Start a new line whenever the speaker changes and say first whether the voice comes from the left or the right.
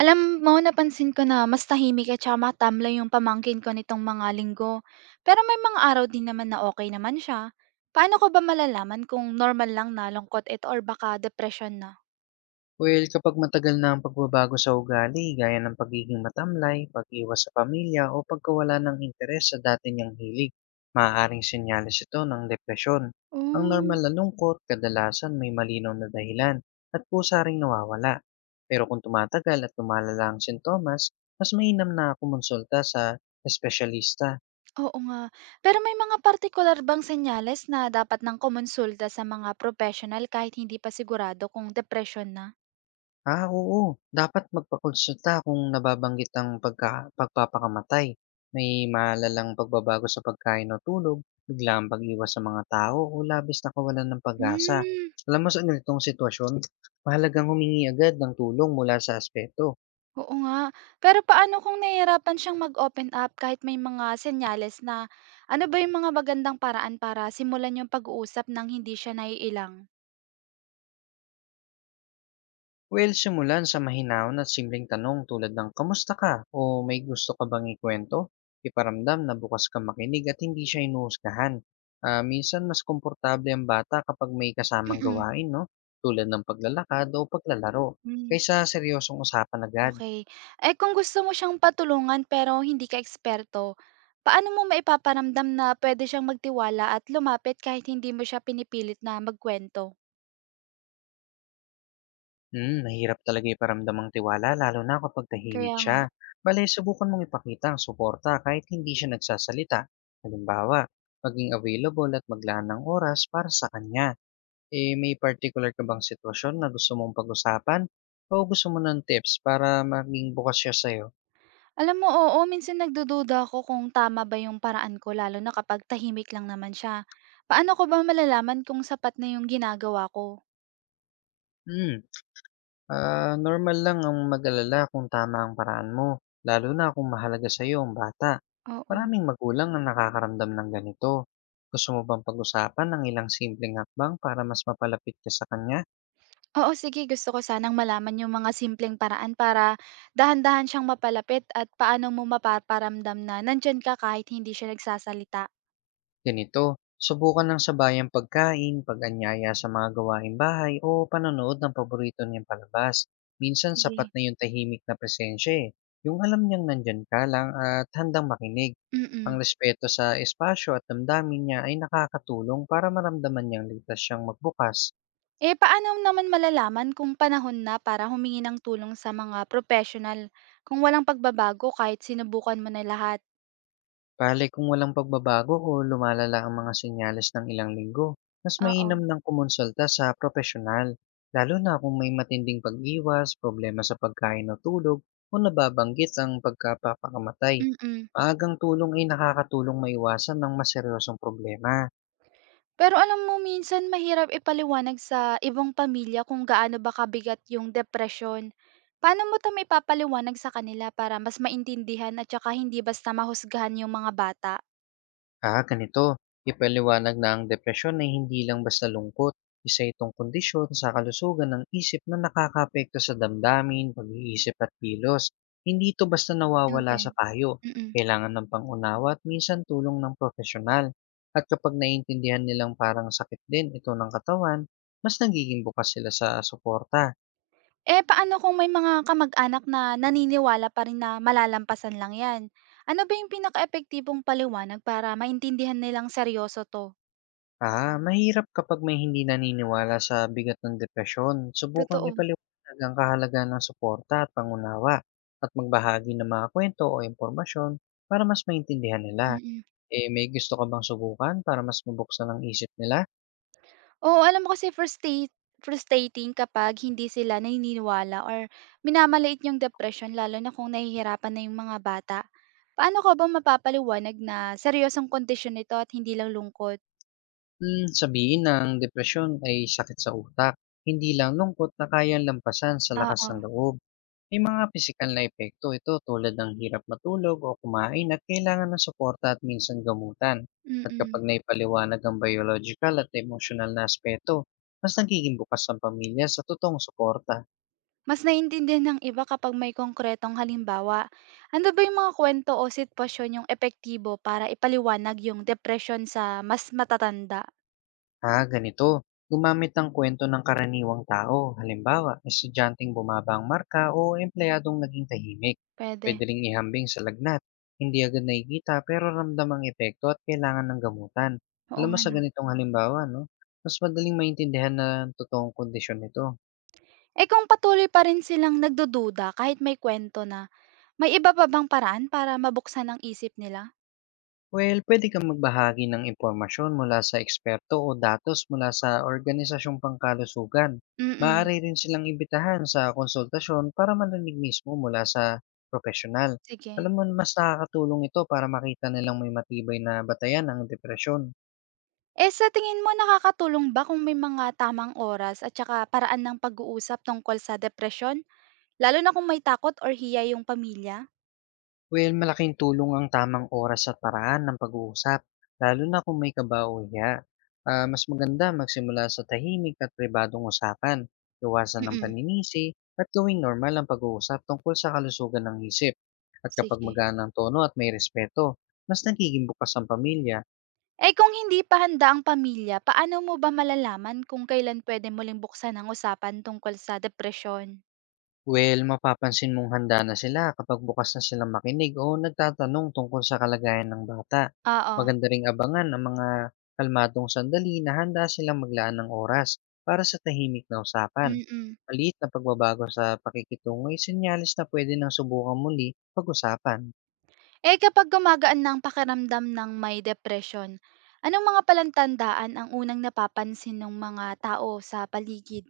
right: Alam mo, napansin ko na mas tahimik at saka matamlay yung pamangkin ko nitong mga linggo. Pero may mga araw din naman na okay naman siya. Paano ko ba malalaman kung normal lang na lungkot ito or baka depression na?
left: Well, kapag matagal na ang pagbabago sa ugali, gaya ng pagiging matamlay, pag-iwas sa pamilya, o pagkawala ng interes sa dati niyang hilig, maaaring senyales ito ng depresyon. Ang
right: Mm,
left: normal na lungkot, kadalasan may malinaw na dahilan, at pusa ring nawawala. Pero kung tumatagal at tumalala ang sintomas, mas mainam na kumonsulta sa espesyalista.
right: oo nga. Pero may mga particular bang senyales na dapat nang kumonsulta sa mga professional kahit hindi pa sigurado kung depression na?
left: Oo. Dapat magpakonsulta kung nababanggit ang pagka pagpapakamatay, may malalang pagbabago sa pagkain o tulog, biglaang pag-iwas sa mga tao o labis na kawalan ng pag-asa.
right: Hmm.
left: Alam mo, sa ganitong sitwasyon, mahalagang humingi agad ng tulong mula sa aspeto.
right: Oo nga. Pero paano kung nahihirapan siyang mag-open up kahit may mga senyales na, ano ba yung mga magandang paraan para simulan yung pag-uusap nang hindi siya naiilang?
left: Well, simulan sa mahinahon at simpleng tanong tulad ng kamusta ka o may gusto ka bang ikwento? Iparamdam na bukas ka makinig at hindi siya inuuskahan. Minsan mas komportable ang bata kapag may kasamang
right: Mm-mm.
left: gawain, no? Tulad ng paglalakad o paglalaro,
right: Mm.
left: kaysa seryosong usapan
right: Hmm,
left: agad.
right: okey. Eh, kung gusto mo siyang patulungan pero hindi ka eksperto, paano mo maipaparamdam na pwede siyang magtiwala at lumapit kahit hindi mo siya pinipilit na magkuwento?
left: Hmm, mahirap talaga iparamdam ang tiwala lalo na kapag tahimik
right: Kaya nga.
left: siya. Bale, subukan mong ipakita ang suporta kahit hindi siya nagsasalita. Halimbawa, maging available at maglaan ng oras para sa kanya. Eh, may particular ka bang sitwasyon na gusto mong pag-usapan o gusto mo ng tips para maging bukas siya sa'yo?
right: Alam mo, oo, minsan nagdududa ako kung tama ba yung paraan ko lalo na kapag tahimik lang naman siya. Paano ko ba malalaman kung sapat na yung ginagawa ko?
left: Hmm, Normal lang ang mag-alala kung tama ang paraan mo, lalo na kung mahalaga sa'yo ang bata.
right: Oo.
left: Maraming magulang ang nakakaramdam ng ganito. Gusto mo bang pag-usapan ng ilang simpleng hakbang para mas mapalapit ka sa kanya?
right: Oo, sige, gusto ko sanang malaman yung mga simpleng paraan para dahan-dahan siyang mapalapit at paano mo mapaparamdam na nandyan ka kahit hindi siya nagsasalita.
left: Ganito, subukan ng sabayang pagkain, pag-anyaya sa mga gawaing bahay o panonood ng paborito niyang palabas. Minsan sapat
right: Sige.
left: na yung tahimik na presensya eh. Yung alam niyang nandyan ka lang at handang makinig. Ang
right: Mm-mm.
left: respeto sa espasyo at damdamin niya ay nakakatulong para maramdaman niyang ligtas siyang magbukas.
right: Eh, paano naman malalaman kung panahon na para humingi ng tulong sa mga professional kung walang pagbabago kahit sinubukan mo na lahat?
left: Bale, kung walang pagbabago o lumalala ang mga senyales ng ilang linggo, mas
right: Oo.
left: mainam ng kumonsulta sa profesional, lalo na kung may matinding pag-iwas, problema sa pagkain o tulog, o nababanggit ang pagkapapakamatay.
right: Mm-mm.
left: Maagang tulong ay nakakatulong maiwasan ng maseryosong problema.
right: Pero alam mo minsan mahirap ipaliwanag sa ibang pamilya kung gaano ba kabigat yung depression. Paano mo 'to maipapaliwanag sa kanila para mas maintindihan at saka hindi basta mahusgahan yung mga bata?
left: Ganito. Ipaliwanag na ang depresyon ay hindi lang basta lungkot. Isa itong kondisyon sa kalusugan ng isip na nakakapekto sa damdamin, pag-iisip at kilos. Hindi ito basta nawawala sa
right: Newton.
left: payo.
right: Mm.
left: Kailangan ng pangunawa at minsan tulong ng profesional. At kapag naiintindihan nilang parang sakit din ito ng katawan, mas nagiging bukas sila sa suporta.
right: Eh, paano kung may mga kamag-anak na naniniwala pa rin na malalampasan lang 'yan? Ano ba yung pinakaepektibong paliwanag para maintindihan nilang seryoso 'to?
left: Mahirap kapag may hindi naniniwala sa bigat ng depresyon. Subukang
right: Totoo,
left: ipaliwanag ang kahalagahan ng suporta at pangunawa, at magbahagi ng mga kwento o impormasyon para mas maintindihan nila.
right: mm.
left: Eh, may gusto ka bang subukan para mas mabuksan ang isip nila?
right: Oo, alam mo kasi frustrating kapag hindi sila naniniwala or minamaliit yung depression lalo na kung nahihirapan na yung mga bata. Paano ko ba mapapaliwanag na seryosong kondisyon ito at hindi lang lungkot?
left: Hmm, sabihin na ang depresyon ay sakit sa utak, hindi lang lungkot na kayang lampasan sa lakas
right: Oo,
left: ng loob. May mga pisikal na epekto ito tulad ng hirap matulog o kumain at kailangan ng suporta at minsan gamutan. At
right: mm.
left: kapag naipaliwanag ang biological at emotional na aspeto, mas nagiging bukas ang pamilya sa totoong suporta.
right: Mas naiintindihan ng iba kapag may konkretong halimbawa. Ano ba yung mga kwento o sitwasyon yung epektibo para ipaliwanag yung depression sa mas matatanda?
left: Ganito. Gumamit ng kwento ng karaniwang tao. Halimbawa, estudyanteng bumaba ang marka o empleyadong naging tahimik.
right: Puwede,
left: Pwede ring ihambing sa lagnat. Hindi agad nakikita pero ramdam ang epekto at kailangan ng gamutan.
right: oo
left: Alam mo,
right: nga
left: sa
right: 'no.
left: ganitong halimbawa, no? Mas madaling maintindihan na ang totoong kondisyon nito.
right: Eh, kung patuloy pa rin silang nagdududa kahit may kwento na? May iba pa bang paraan para mabuksan ang isip nila?
left: Well, pwede kang magbahagi ng impormasyon mula sa eksperto o datos mula sa organisasyong pangkalusugan.
right: Mm,
left: Maaari rin silang imbitahan sa konsultasyon para marinig mismo mula sa propesyonal.
right: sige.
left: Alam mo, mas nakakatulong ito para makita nilang may matibay na batayan ang depresyon.
right: Eh, sa tingin mo nakakatulong ba kung may mga tamang oras at saka paraan ng pag-uusap tungkol sa depresyon? Lalo na kung may takot or hiya yung pamilya?
left: Well, malaking tulong ang tamang oras at paraan ng pag-uusap, lalo na kung may kaba. Mas maganda magsimula sa tahimik at pribadong usapan, iwasan ng
right: Mm,
left: paninisi, at gawing normal ang pag-uusap tungkol sa kalusugan ng isip. At kapag
right: sige.
left: magaan ang tono at may respeto, mas nagiging bukas ang pamilya.
right: Eh, kung hindi pa handa ang pamilya, paano mo ba malalaman kung kailan puwede muling buksan ang usapan tungkol sa depresyon?
left: Well, mapapansin mong handa na sila kapag bukas na silang makinig o nagtatanong tungkol sa kalagayan ng bata.
right: Oo,
left: Maganda ring abangan ang mga kalmadong sandali na handa silang maglaan ng oras para sa tahimik na usapan.
right: mm.
left: Maliit na pagbabago sa pakikitungo ay senyales na pwede nang subukan muli pag-usapan.
right: Eh, kapag gumagaan na pakiramdam ng may depression, anong mga palantandaan ang unang napapansin ng mga tao sa paligid?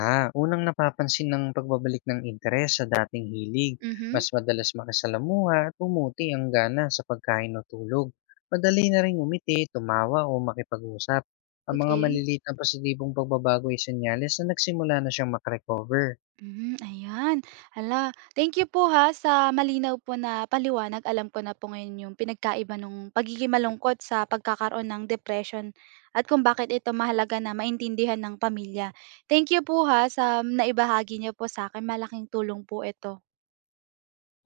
left: Unang napapansin ng pagbabalik ng interes sa dating hilig.
right: Mhm,
left: Mas madalas makisalamuha at umuti ang gana sa pagkain o tulog. Madali na rin umiti, tumawa o makipag-usap. Ang mga
right: okey.
left: maliliit na positibong pagbabago ay senyales na nagsimula na siyang makarecover.
right: Hmm, ayan. Hala, thank you po, ha, sa malinaw po na paliwanag. Alam ko na po ngayon yung pinagkaiba nung pagiging malungkot sa pagkakaroon ng depression at kung bakit ito mahalaga na maintindihan ng pamilya. Thank you po, ha, sa naibahagi niyo po sa akin. Malaking tulong po ito.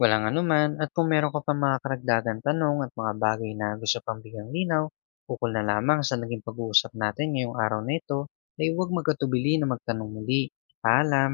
left: Walang anuman, at kung meron ka pa mga karagdagan tanong at mga bagay na gusto pang bigyang linaw, ukol na lamang sa naging pag-uusap natin ngayong araw na ito, ay huwag magkatubili na magtanong muli. Paalam!